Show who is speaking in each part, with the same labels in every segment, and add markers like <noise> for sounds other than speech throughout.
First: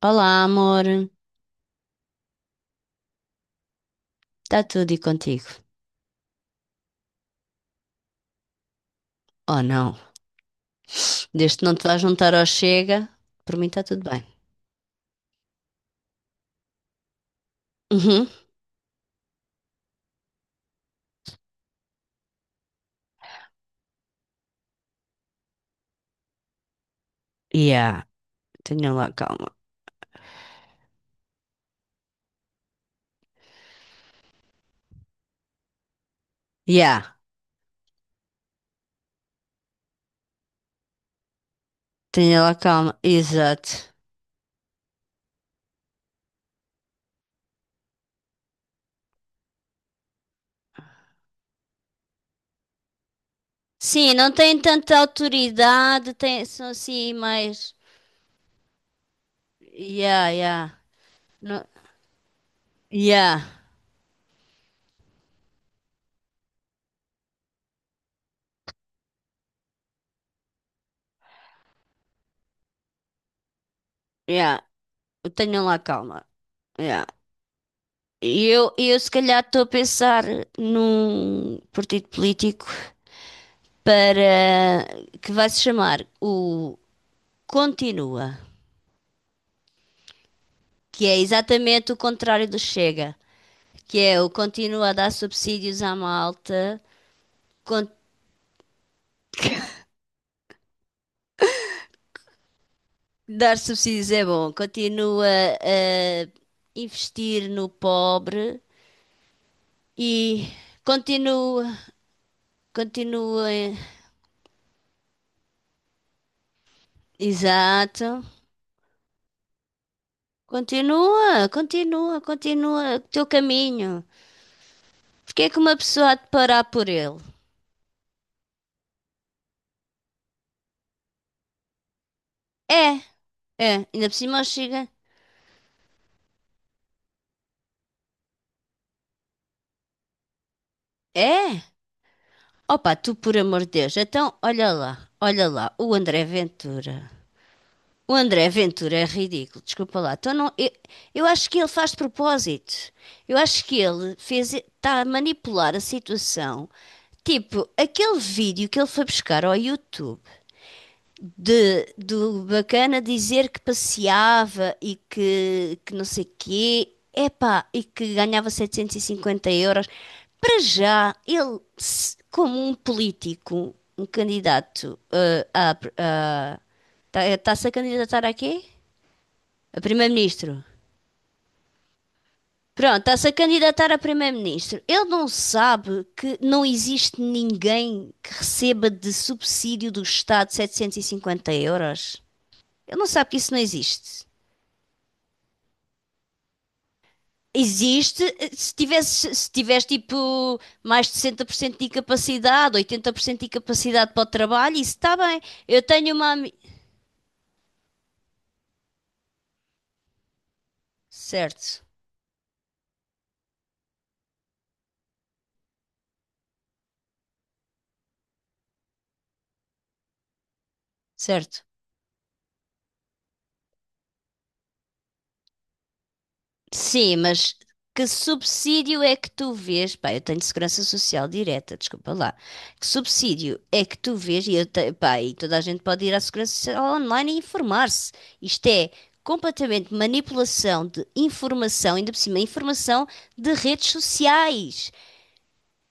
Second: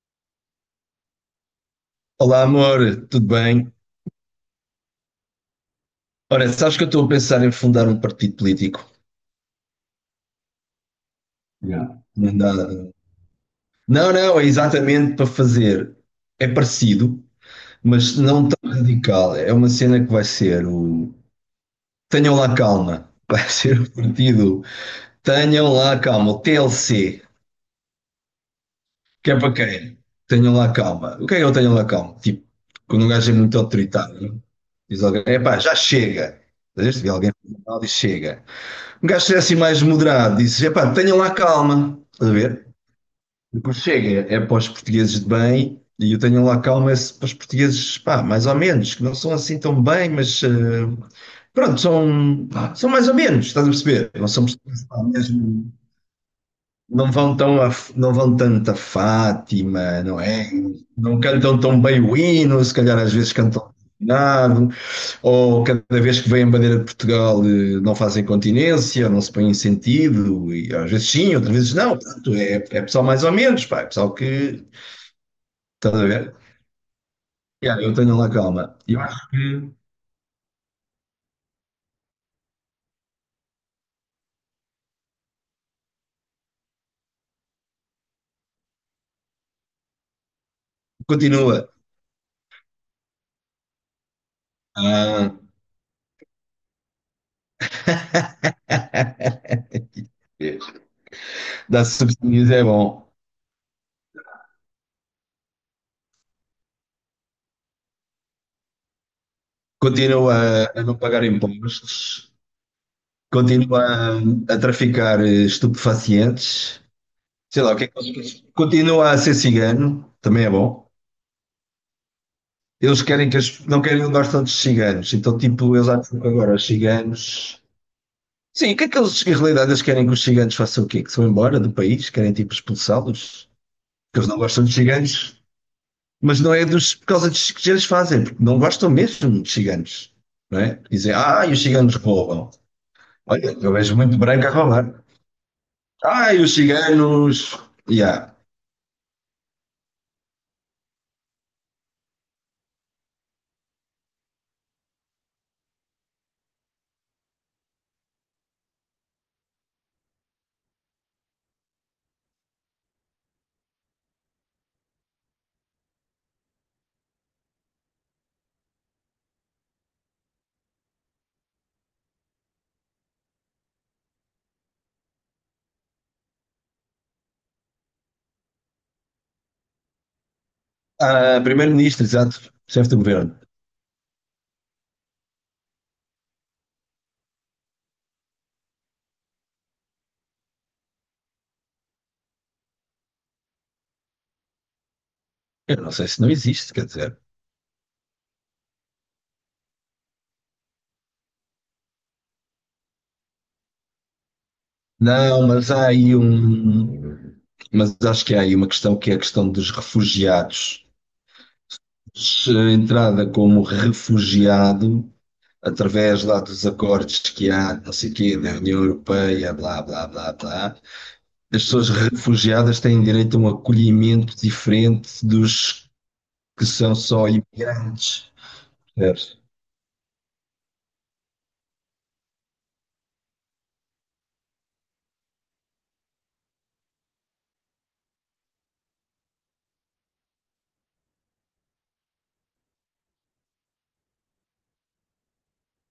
Speaker 1: Olá, amor.
Speaker 2: Olá, amor, tudo bem?
Speaker 1: Está tudo e contigo?
Speaker 2: Ora, sabes que eu estou a pensar em fundar um partido político?
Speaker 1: Oh, não. Desde que não
Speaker 2: Yeah.
Speaker 1: te vais juntar
Speaker 2: Não,
Speaker 1: ao
Speaker 2: nada.
Speaker 1: Chega, por mim está tudo
Speaker 2: não,
Speaker 1: bem.
Speaker 2: não, é exatamente para fazer. É parecido, mas
Speaker 1: Uhum.
Speaker 2: não tão radical. É uma cena que vai ser o. Tenham lá calma. <laughs> Vai ser o partido. Tenham lá calma. O TLC.
Speaker 1: Yeah, tenha lá
Speaker 2: Que é para
Speaker 1: calma.
Speaker 2: quem? Tenham lá calma. O que é que eu tenho lá calma? Tipo, quando um gajo é muito autoritário, diz alguém: epá, já chega. Às vezes
Speaker 1: Yeah,
Speaker 2: vê alguém e diz: chega. Um gajo ser assim mais moderado, disse: epá, tenham lá calma, estás a
Speaker 1: tenha lá
Speaker 2: ver?
Speaker 1: calma. Exato.
Speaker 2: Depois chega, é para os portugueses de bem, e eu tenho lá calma é para os portugueses, pá, mais ou menos, que não são assim tão bem, mas pronto, são, são mais ou menos, estás a perceber?
Speaker 1: Sim,
Speaker 2: Não
Speaker 1: não
Speaker 2: são
Speaker 1: têm
Speaker 2: pessoas,
Speaker 1: tanta
Speaker 2: pá, mesmo,
Speaker 1: autoridade, têm, são
Speaker 2: não
Speaker 1: assim
Speaker 2: vão tão a,
Speaker 1: mais.
Speaker 2: não vão tanto a Fátima, não
Speaker 1: Yeah,
Speaker 2: é?
Speaker 1: yeah.
Speaker 2: Não cantam
Speaker 1: No.
Speaker 2: tão bem o hino, se calhar às vezes
Speaker 1: Yeah,
Speaker 2: cantam nada, ou cada vez que vem a bandeira de Portugal não fazem continência, não se põem em sentido, e às vezes sim, outras vezes não. Portanto, é, é pessoal mais ou menos, pá, é pessoal
Speaker 1: yeah.
Speaker 2: que.
Speaker 1: Tenham lá
Speaker 2: Estás a ver?
Speaker 1: calma. Yeah.
Speaker 2: Yeah, eu tenho lá
Speaker 1: E Eu,
Speaker 2: calma.
Speaker 1: eu
Speaker 2: Eu
Speaker 1: se
Speaker 2: acho
Speaker 1: calhar estou a
Speaker 2: que
Speaker 1: pensar num partido político para que vai se chamar o Continua, que é
Speaker 2: continua.
Speaker 1: exatamente o contrário do Chega, que é o continua a dar
Speaker 2: Ah.
Speaker 1: subsídios à malta, con-
Speaker 2: <laughs> Dar subsídios é bom.
Speaker 1: dar subsídios é bom, continua a investir no pobre
Speaker 2: Continua
Speaker 1: e
Speaker 2: a não pagar
Speaker 1: continua,
Speaker 2: impostos,
Speaker 1: continua,
Speaker 2: continua a, traficar estupefacientes, sei lá o que é que
Speaker 1: exato,
Speaker 2: continua a ser cigano, também é bom.
Speaker 1: continua, continua, continua o
Speaker 2: Eles
Speaker 1: teu
Speaker 2: querem que as, não
Speaker 1: caminho.
Speaker 2: querem onde tantos ciganos, então
Speaker 1: Porquê é que uma
Speaker 2: tipo, eles
Speaker 1: pessoa há
Speaker 2: acham
Speaker 1: de
Speaker 2: que agora
Speaker 1: parar
Speaker 2: os
Speaker 1: por ele?
Speaker 2: ciganos. Sim, o que é que eles, em realidade, eles querem que os ciganos façam o quê? Que se vão embora do país? Querem tipo
Speaker 1: É,
Speaker 2: expulsá-los?
Speaker 1: é, ainda por
Speaker 2: Porque eles não
Speaker 1: cima o
Speaker 2: gostam de
Speaker 1: Chega.
Speaker 2: ciganos, mas não é dos, por causa dos que eles fazem, porque não gostam mesmo de ciganos, não é? Dizem, ah, e os
Speaker 1: É.
Speaker 2: ciganos roubam.
Speaker 1: Opa, tu por
Speaker 2: Olha,
Speaker 1: amor
Speaker 2: eu
Speaker 1: de
Speaker 2: vejo
Speaker 1: Deus,
Speaker 2: muito
Speaker 1: então
Speaker 2: branco a roubar.
Speaker 1: olha lá, o André
Speaker 2: Ah, e os
Speaker 1: Ventura.
Speaker 2: ciganos.
Speaker 1: O
Speaker 2: Yeah.
Speaker 1: André Ventura é ridículo, desculpa lá. Então não, eu acho que ele faz de propósito. Eu acho que ele fez, está a manipular a situação. Tipo, aquele vídeo que ele foi buscar ao YouTube de, do bacana dizer que passeava e que não sei quê, epá, e que ganhava 750 euros. Para já, ele, como um político, um candidato a está-se a candidatar a quê? A primeiro-ministro.
Speaker 2: Ah, primeiro-ministro, exato, chefe do
Speaker 1: Pronto, está-se a
Speaker 2: governo.
Speaker 1: candidatar a primeiro-ministro. Ele não sabe que não existe ninguém que receba de subsídio do Estado 750 euros. Ele não sabe que isso não existe.
Speaker 2: Eu não sei se não existe, quer dizer.
Speaker 1: Existe se tiveres tipo mais de 60% de incapacidade, 80% de incapacidade para o trabalho, isso está bem.
Speaker 2: Não, mas
Speaker 1: Eu
Speaker 2: há
Speaker 1: tenho
Speaker 2: aí
Speaker 1: uma.
Speaker 2: um. Mas acho que há aí uma questão que é a questão dos refugiados.
Speaker 1: Certo,
Speaker 2: Se a entrada como refugiado, através lá dos acordos que há, não sei o quê, da União Europeia, blá, blá, blá, blá,
Speaker 1: certo.
Speaker 2: as pessoas refugiadas têm direito a um acolhimento diferente dos que são
Speaker 1: Sim,
Speaker 2: só
Speaker 1: mas que
Speaker 2: imigrantes.
Speaker 1: subsídio é que
Speaker 2: Percebes?
Speaker 1: tu vês? Pá, eu tenho segurança social direta, desculpa lá. Que subsídio é que tu vês? E, pá, e toda a gente pode ir à segurança social online e informar-se. Isto é completamente manipulação de informação, ainda por cima, informação de redes sociais.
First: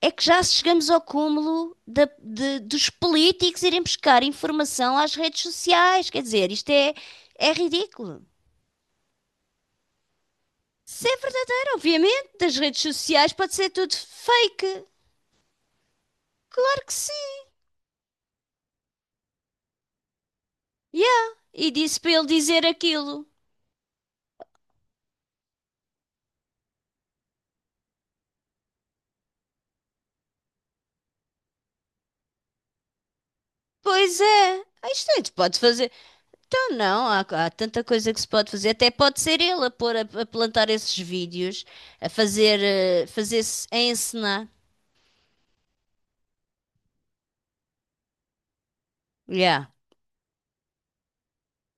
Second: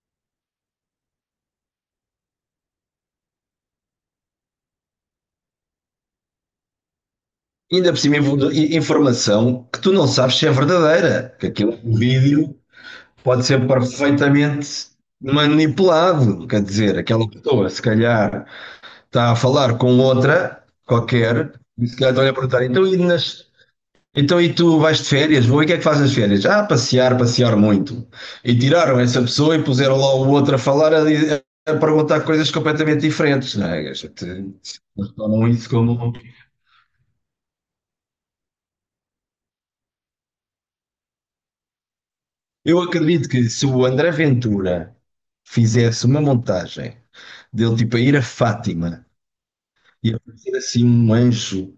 Speaker 1: É que já chegamos ao cúmulo dos políticos irem buscar informação às redes sociais. Quer dizer, isto é
Speaker 2: Ainda por cima,
Speaker 1: ridículo.
Speaker 2: informação que tu não sabes se é
Speaker 1: Se é
Speaker 2: verdadeira, que
Speaker 1: verdadeiro,
Speaker 2: aquele
Speaker 1: obviamente, das
Speaker 2: vídeo
Speaker 1: redes sociais
Speaker 2: pode
Speaker 1: pode
Speaker 2: ser
Speaker 1: ser tudo fake.
Speaker 2: perfeitamente manipulado. Quer
Speaker 1: Claro que
Speaker 2: dizer,
Speaker 1: sim.
Speaker 2: aquela pessoa, se calhar, está a falar com outra
Speaker 1: Yeah.
Speaker 2: qualquer,
Speaker 1: E
Speaker 2: e se
Speaker 1: disse para
Speaker 2: calhar
Speaker 1: ele
Speaker 2: estão-lhe a perguntar:
Speaker 1: dizer
Speaker 2: então e,
Speaker 1: aquilo.
Speaker 2: então, e tu vais de férias? Vou, e o que é que fazes nas férias? Ah, passear, passear muito. E tiraram essa pessoa e puseram lá o outro a falar, a perguntar coisas completamente diferentes, não é?
Speaker 1: Pois é. Ah, isto
Speaker 2: Eles
Speaker 1: é, se
Speaker 2: tomam
Speaker 1: pode
Speaker 2: isso
Speaker 1: fazer.
Speaker 2: como. Um.
Speaker 1: Então não, há tanta coisa que se pode fazer. Até pode ser ele a pôr a plantar esses vídeos, a fazer,
Speaker 2: Eu acredito que se
Speaker 1: fazer-se, a
Speaker 2: o André
Speaker 1: encenar.
Speaker 2: Ventura fizesse uma montagem dele tipo a ir a Fátima
Speaker 1: Yeah.
Speaker 2: e aparecer assim um anjo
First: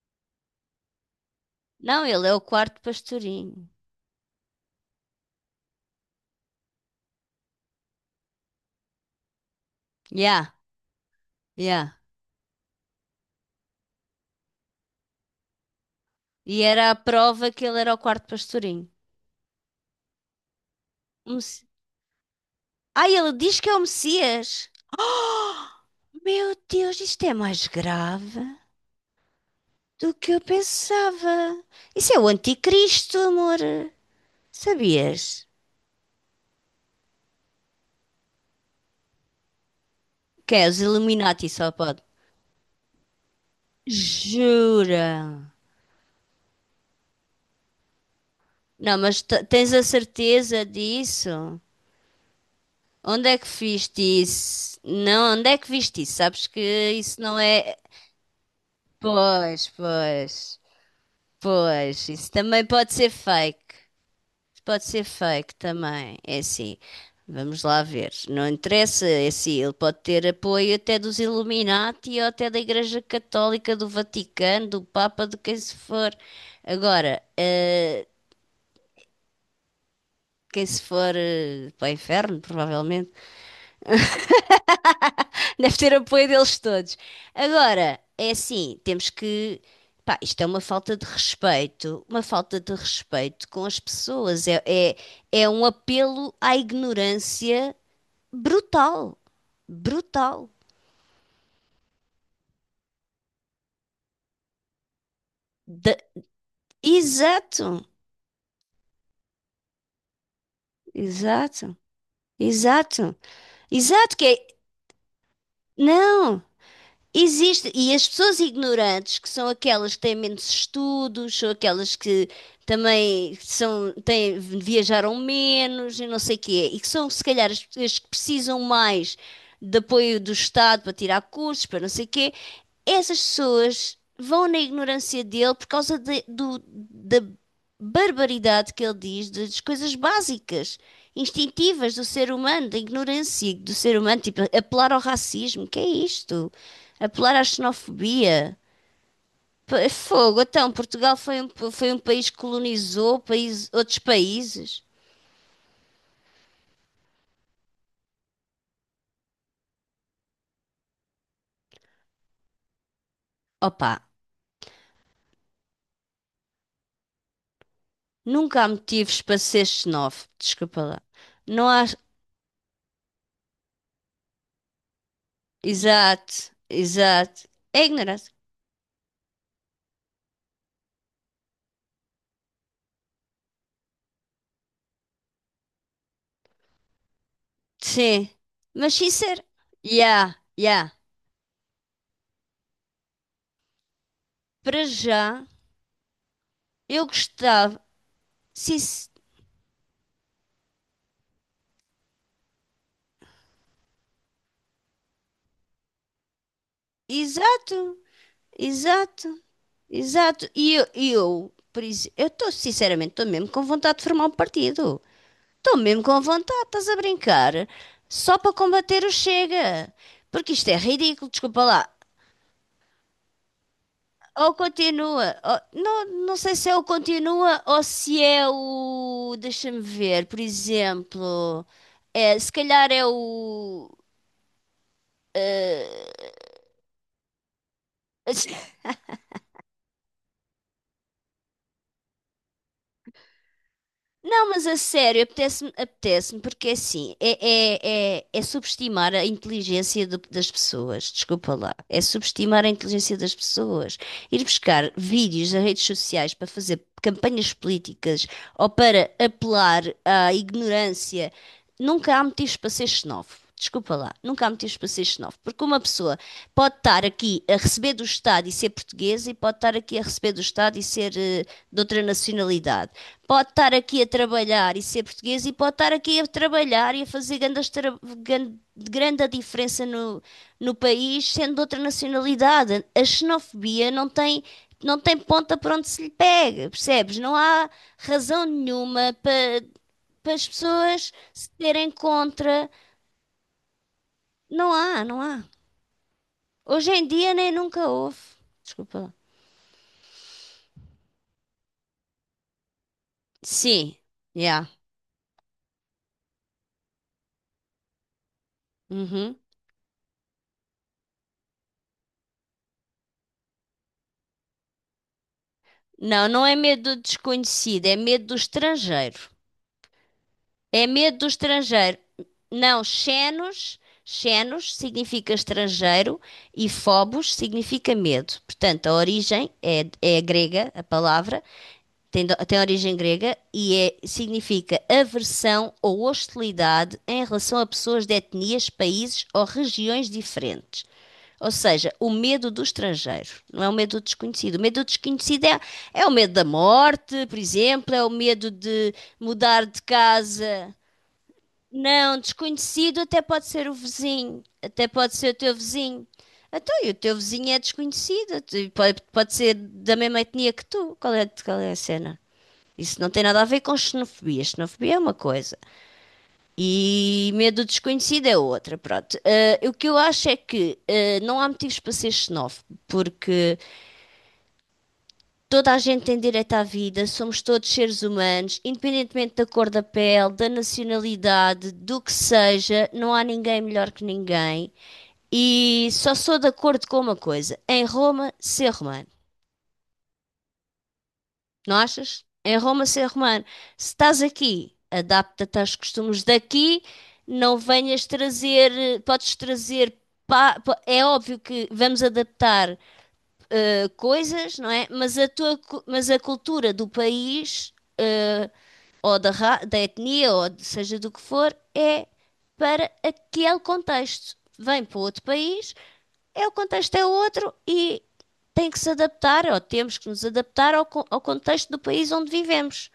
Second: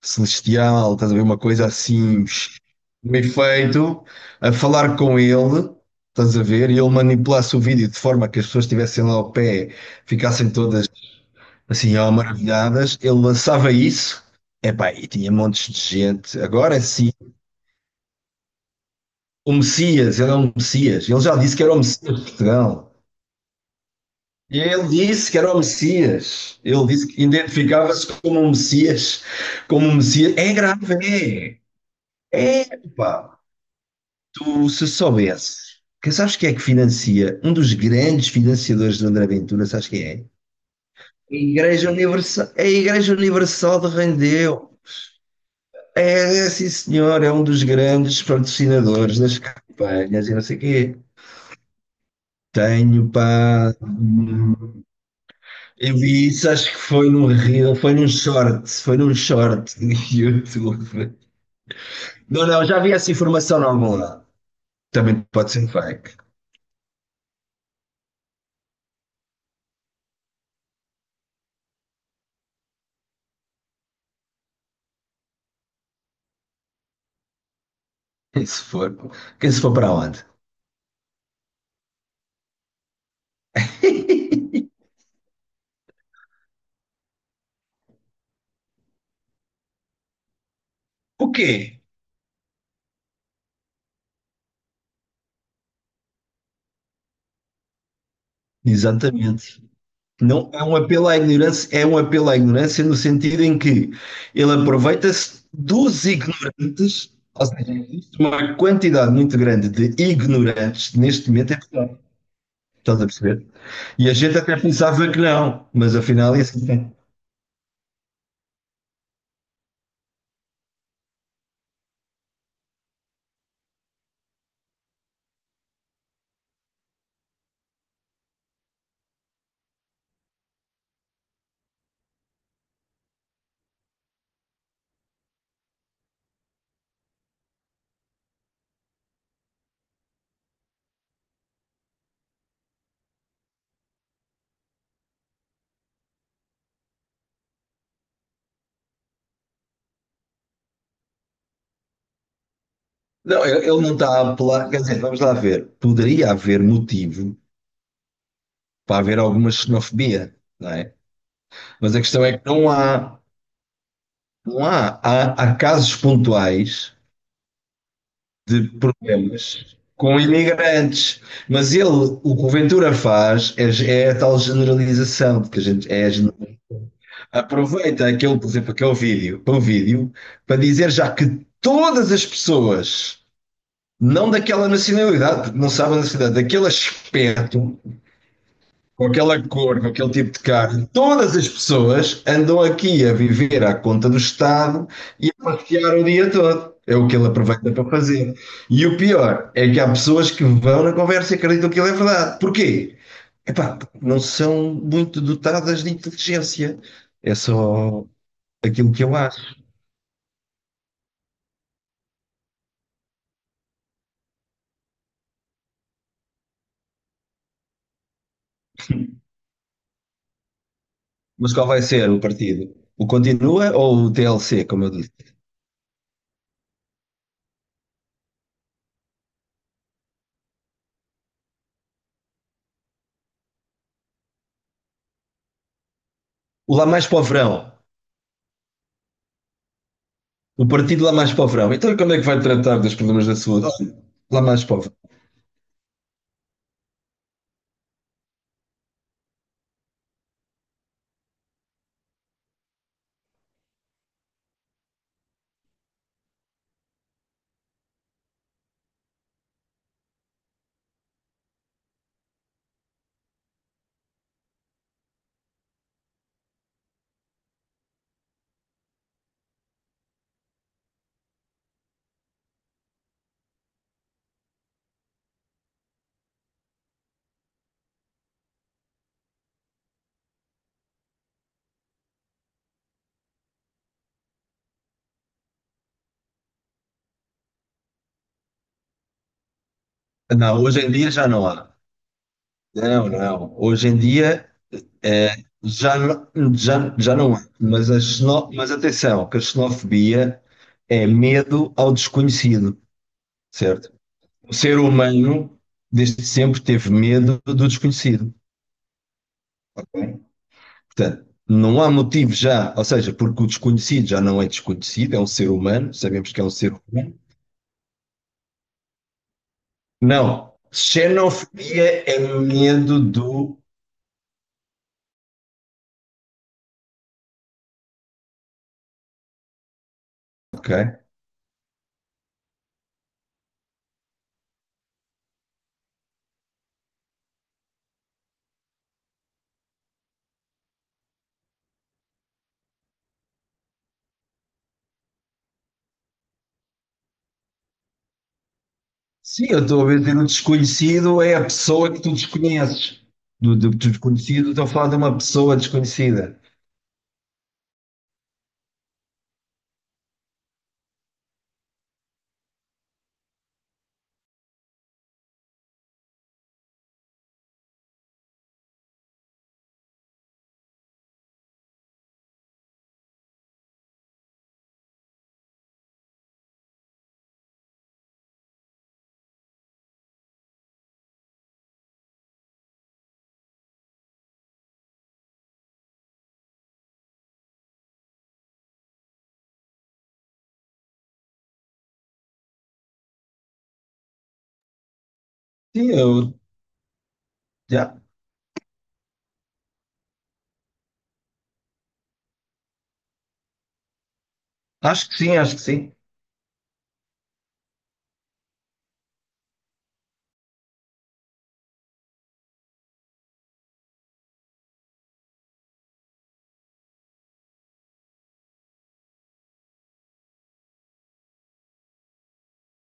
Speaker 2: celestial, estás a ver? Uma coisa
Speaker 1: Não,
Speaker 2: assim,
Speaker 1: ele é o quarto
Speaker 2: meio
Speaker 1: pastorinho.
Speaker 2: feito, a falar com ele, estás a ver? E ele manipulasse o vídeo de forma que as pessoas estivessem lá ao pé,
Speaker 1: Yeah,
Speaker 2: ficassem todas
Speaker 1: yeah.
Speaker 2: assim, ó, maravilhadas. Ele lançava isso, epá, e tinha montes de gente.
Speaker 1: E
Speaker 2: Agora
Speaker 1: era a
Speaker 2: sim,
Speaker 1: prova que ele era o quarto pastorinho.
Speaker 2: o Messias, ele é um Messias. Ele
Speaker 1: O
Speaker 2: já disse que
Speaker 1: Messi-
Speaker 2: era o Messias de Portugal.
Speaker 1: Ah, ele diz que é o
Speaker 2: E
Speaker 1: Messias.
Speaker 2: ele disse que era o
Speaker 1: Meu
Speaker 2: Messias. Ele
Speaker 1: Deus,
Speaker 2: disse que
Speaker 1: isto é mais
Speaker 2: identificava-se
Speaker 1: grave
Speaker 2: como um Messias. Como um
Speaker 1: do que
Speaker 2: Messias.
Speaker 1: eu
Speaker 2: É grave,
Speaker 1: pensava. Isso é o
Speaker 2: é.
Speaker 1: anticristo,
Speaker 2: Epá,
Speaker 1: amor.
Speaker 2: tu se
Speaker 1: Sabias?
Speaker 2: soubesses, que sabes quem é que financia, um dos grandes financiadores do André Ventura, sabes quem é?
Speaker 1: Que é os Illuminati só pode.
Speaker 2: A Igreja Universal de Rendeu.
Speaker 1: Jura?
Speaker 2: É, é, sim senhor, é um dos grandes
Speaker 1: Não,
Speaker 2: patrocinadores
Speaker 1: mas
Speaker 2: das
Speaker 1: tens a
Speaker 2: campanhas e não sei o
Speaker 1: certeza
Speaker 2: quê.
Speaker 1: disso?
Speaker 2: Tenho,
Speaker 1: Onde é que
Speaker 2: pá,
Speaker 1: viste isso? Não, onde é que
Speaker 2: eu
Speaker 1: viste isso?
Speaker 2: vi
Speaker 1: Sabes
Speaker 2: isso,
Speaker 1: que
Speaker 2: acho que foi
Speaker 1: isso
Speaker 2: num
Speaker 1: não
Speaker 2: reel,
Speaker 1: é.
Speaker 2: foi num
Speaker 1: Pois,
Speaker 2: short de
Speaker 1: pois,
Speaker 2: YouTube.
Speaker 1: pois. Isso
Speaker 2: Não,
Speaker 1: também
Speaker 2: não, já
Speaker 1: pode
Speaker 2: vi
Speaker 1: ser
Speaker 2: essa informação
Speaker 1: fake.
Speaker 2: em algum lado.
Speaker 1: Pode ser
Speaker 2: Também pode
Speaker 1: fake
Speaker 2: ser fake.
Speaker 1: também, é assim. Vamos lá ver. Não interessa, é assim, ele pode ter apoio até dos Illuminati ou até da Igreja Católica, do Vaticano, do Papa, de quem se for. Agora,
Speaker 2: <laughs> Quem se for, quem se for para onde?
Speaker 1: quem se for para o inferno, provavelmente, <laughs> deve ter apoio deles todos. Agora, é assim, temos que. Pá, isto é uma falta de
Speaker 2: O quê?
Speaker 1: respeito, uma falta de respeito com as pessoas. É um apelo à ignorância brutal,
Speaker 2: Exatamente.
Speaker 1: brutal.
Speaker 2: Não é um apelo à ignorância, é um apelo à ignorância no sentido em que ele aproveita-se
Speaker 1: De-
Speaker 2: dos ignorantes, ou
Speaker 1: exato,
Speaker 2: seja, existe uma quantidade muito grande de ignorantes neste momento em
Speaker 1: exato,
Speaker 2: Portugal. Estás a
Speaker 1: exato,
Speaker 2: perceber? E a
Speaker 1: exato, que
Speaker 2: gente
Speaker 1: é,
Speaker 2: até pensava que não, mas afinal é
Speaker 1: não,
Speaker 2: assim.
Speaker 1: existe, e as pessoas ignorantes, que são aquelas que têm menos estudos, são aquelas que também são, têm, viajaram menos e não sei o quê, e que são, se calhar, as pessoas que precisam mais de apoio do Estado para tirar cursos, para não sei o quê, essas pessoas vão na ignorância dele por causa da barbaridade que ele diz das coisas básicas, instintivas do ser humano, da ignorância do ser humano, tipo apelar ao racismo, que é isto? Apelar à xenofobia. Fogo, então, Portugal foi foi um país que colonizou
Speaker 2: Não, ele ele não
Speaker 1: outros
Speaker 2: está a apelar, quer
Speaker 1: países.
Speaker 2: dizer, vamos lá ver. Poderia haver motivo para haver alguma xenofobia, não é? Mas a questão é que não há,
Speaker 1: Opa,
Speaker 2: não há, há, há casos pontuais
Speaker 1: nunca há
Speaker 2: de
Speaker 1: motivos para ser
Speaker 2: problemas com
Speaker 1: xenófobo, desculpa lá.
Speaker 2: imigrantes.
Speaker 1: Não
Speaker 2: Mas
Speaker 1: há.
Speaker 2: ele, o que o Ventura faz é, é a tal generalização de que a gente é,
Speaker 1: Exato, exato. É
Speaker 2: aproveita
Speaker 1: ignorante.
Speaker 2: aquele, por exemplo, aquele vídeo, para o vídeo, para dizer já que todas as pessoas, não daquela nacionalidade, porque não sabem a nacionalidade, daquele aspecto,
Speaker 1: Sim, mas
Speaker 2: com aquela
Speaker 1: sincero.
Speaker 2: cor, com aquele tipo
Speaker 1: Ya,
Speaker 2: de carro,
Speaker 1: ya.
Speaker 2: todas as pessoas andam aqui a viver à conta do
Speaker 1: Para
Speaker 2: Estado e a
Speaker 1: já,
Speaker 2: passear o dia todo. É
Speaker 1: eu
Speaker 2: o que ele aproveita
Speaker 1: gostava.
Speaker 2: para fazer.
Speaker 1: Sim,
Speaker 2: E o pior é que há pessoas que vão na conversa e acreditam que ele é verdade. Porquê? Epá, porque não são muito dotadas de inteligência. É
Speaker 1: exato,
Speaker 2: só aquilo que eu
Speaker 1: exato,
Speaker 2: acho.
Speaker 1: exato. E eu por isso, eu estou, sinceramente, estou mesmo com vontade de formar um partido. Estou mesmo com vontade, estás a brincar? Só para combater o Chega. Porque isto é ridículo,
Speaker 2: Mas
Speaker 1: desculpa
Speaker 2: qual vai
Speaker 1: lá.
Speaker 2: ser o partido? O Continua ou o
Speaker 1: Ou
Speaker 2: TLC, como eu disse?
Speaker 1: continua, não, não sei se é o continua ou se é o. Deixa-me ver, por exemplo. É, se calhar é o.
Speaker 2: O Lá Mais Povrão.
Speaker 1: eh,
Speaker 2: O partido Lá Mais Povrão. Então, como é que vai tratar dos problemas da saúde? Lá
Speaker 1: Não,
Speaker 2: Mais
Speaker 1: mas a
Speaker 2: Povrão.
Speaker 1: sério, apetece-me, apetece-me, porque assim, é subestimar a inteligência das pessoas, desculpa lá, é subestimar a inteligência das pessoas. Ir buscar vídeos a redes sociais para fazer campanhas políticas ou para apelar à ignorância, nunca há motivos para ser xenófobo, desculpa lá, nunca há motivos para ser xenófobo, porque uma pessoa pode estar aqui a receber do Estado e ser portuguesa, e pode estar aqui a receber do Estado e ser de outra nacionalidade. Pode estar aqui a trabalhar e ser portuguesa, e pode estar aqui a trabalhar e a fazer grande a diferença no país, sendo de outra nacionalidade. A xenofobia não tem ponta para onde se lhe pega, percebes? Não há razão nenhuma para, para as
Speaker 2: Não, hoje em dia
Speaker 1: pessoas
Speaker 2: já não
Speaker 1: se
Speaker 2: há.
Speaker 1: terem contra.
Speaker 2: Não, não. Hoje em dia
Speaker 1: Não há, não
Speaker 2: é,
Speaker 1: há. Hoje em
Speaker 2: já
Speaker 1: dia
Speaker 2: não há.
Speaker 1: nem nunca
Speaker 2: Mas, a
Speaker 1: houve.
Speaker 2: xeno... Mas
Speaker 1: Desculpa lá.
Speaker 2: atenção, que a xenofobia é medo ao desconhecido, certo?
Speaker 1: Sim,
Speaker 2: O
Speaker 1: yeah.
Speaker 2: ser humano desde sempre teve medo do desconhecido.
Speaker 1: Uhum.
Speaker 2: Portanto, não há motivo já, ou seja, porque o desconhecido já não é desconhecido, é um ser humano,
Speaker 1: Não,
Speaker 2: sabemos que é
Speaker 1: não
Speaker 2: um
Speaker 1: é
Speaker 2: ser
Speaker 1: medo do
Speaker 2: humano.
Speaker 1: desconhecido, é medo do estrangeiro.
Speaker 2: Não.
Speaker 1: É medo do estrangeiro.
Speaker 2: Xenofobia é
Speaker 1: Não,
Speaker 2: medo do.
Speaker 1: xenos significa estrangeiro e phobos significa medo. Portanto, a origem é grega, a
Speaker 2: Ok?
Speaker 1: palavra, tem, tem origem grega e significa aversão ou hostilidade em relação a pessoas de etnias, países ou regiões diferentes. Ou seja, o medo do estrangeiro, não é o medo do desconhecido. O medo do desconhecido é, é o medo da morte, por exemplo, é o medo de
Speaker 2: Sim, eu
Speaker 1: mudar de
Speaker 2: estou a dizer o
Speaker 1: casa.
Speaker 2: desconhecido é a pessoa que tu
Speaker 1: Não,
Speaker 2: desconheces.
Speaker 1: desconhecido até pode
Speaker 2: Do,
Speaker 1: ser
Speaker 2: do,
Speaker 1: o
Speaker 2: do
Speaker 1: vizinho,
Speaker 2: desconhecido, estou a
Speaker 1: até
Speaker 2: falar de uma
Speaker 1: pode ser o teu
Speaker 2: pessoa
Speaker 1: vizinho.
Speaker 2: desconhecida.
Speaker 1: Então, e o teu vizinho é desconhecido, pode, pode ser da mesma etnia que tu. Qual é a cena? Isso não tem nada a ver com xenofobia. Xenofobia é uma coisa e medo desconhecido é outra. Pronto. O que eu acho é que não há motivos para ser xenófobo, porque toda a gente tem direito à vida, somos todos seres humanos, independentemente da cor da pele, da nacionalidade, do que seja, não há ninguém melhor que ninguém. E só sou de acordo com uma coisa: em Roma, ser romano. Não achas? Em Roma, ser romano. Se estás aqui, adapta-te aos
Speaker 2: Sim,
Speaker 1: costumes
Speaker 2: eu
Speaker 1: daqui, não
Speaker 2: já.
Speaker 1: venhas trazer, podes trazer. É óbvio que vamos adaptar coisas, não é?
Speaker 2: Acho
Speaker 1: Mas
Speaker 2: que
Speaker 1: a
Speaker 2: sim, acho
Speaker 1: tua,
Speaker 2: que sim.
Speaker 1: mas a cultura do país, ou da, da etnia, ou seja do que for, é para aquele contexto. Vem para outro país é o contexto é outro e tem que se adaptar, ou temos que nos adaptar ao contexto do país onde vivemos.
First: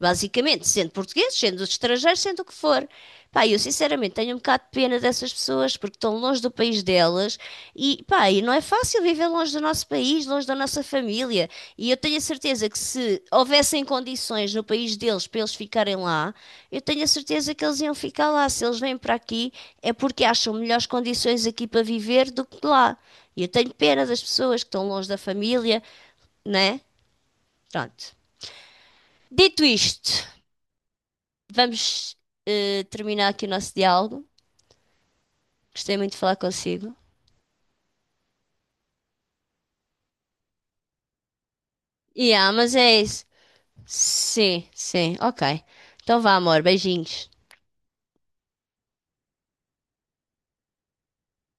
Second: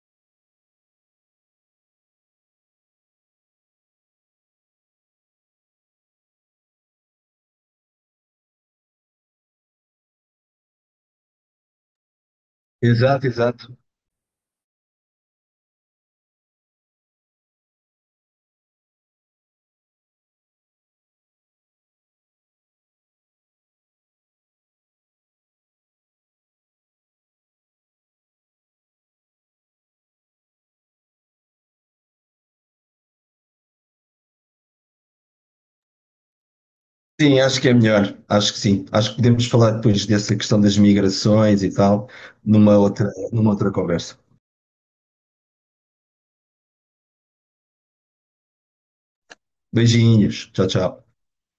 Speaker 1: Basicamente, sendo portugueses, sendo estrangeiros, sendo o que for. Pá, eu sinceramente tenho um bocado de pena dessas pessoas porque estão longe do país delas e, pá, e não é fácil viver longe do nosso país, longe da nossa família. E eu tenho a certeza que se
Speaker 2: Exato, exato.
Speaker 1: houvessem condições no país deles para eles ficarem lá, eu tenho a certeza que eles iam ficar lá. Se eles vêm para aqui, é porque acham melhores condições aqui para viver do que lá. E eu tenho pena das pessoas que estão longe da família, né? Pronto. Dito isto, vamos terminar aqui o nosso diálogo. Gostei muito de falar consigo.
Speaker 2: Sim, acho que é melhor. Acho que sim. Acho que podemos falar depois dessa questão das migrações e tal,
Speaker 1: E mas é isso.
Speaker 2: numa outra conversa.
Speaker 1: Sim, sim, ok. Então vá, amor, beijinhos.
Speaker 2: Beijinhos. Tchau, tchau.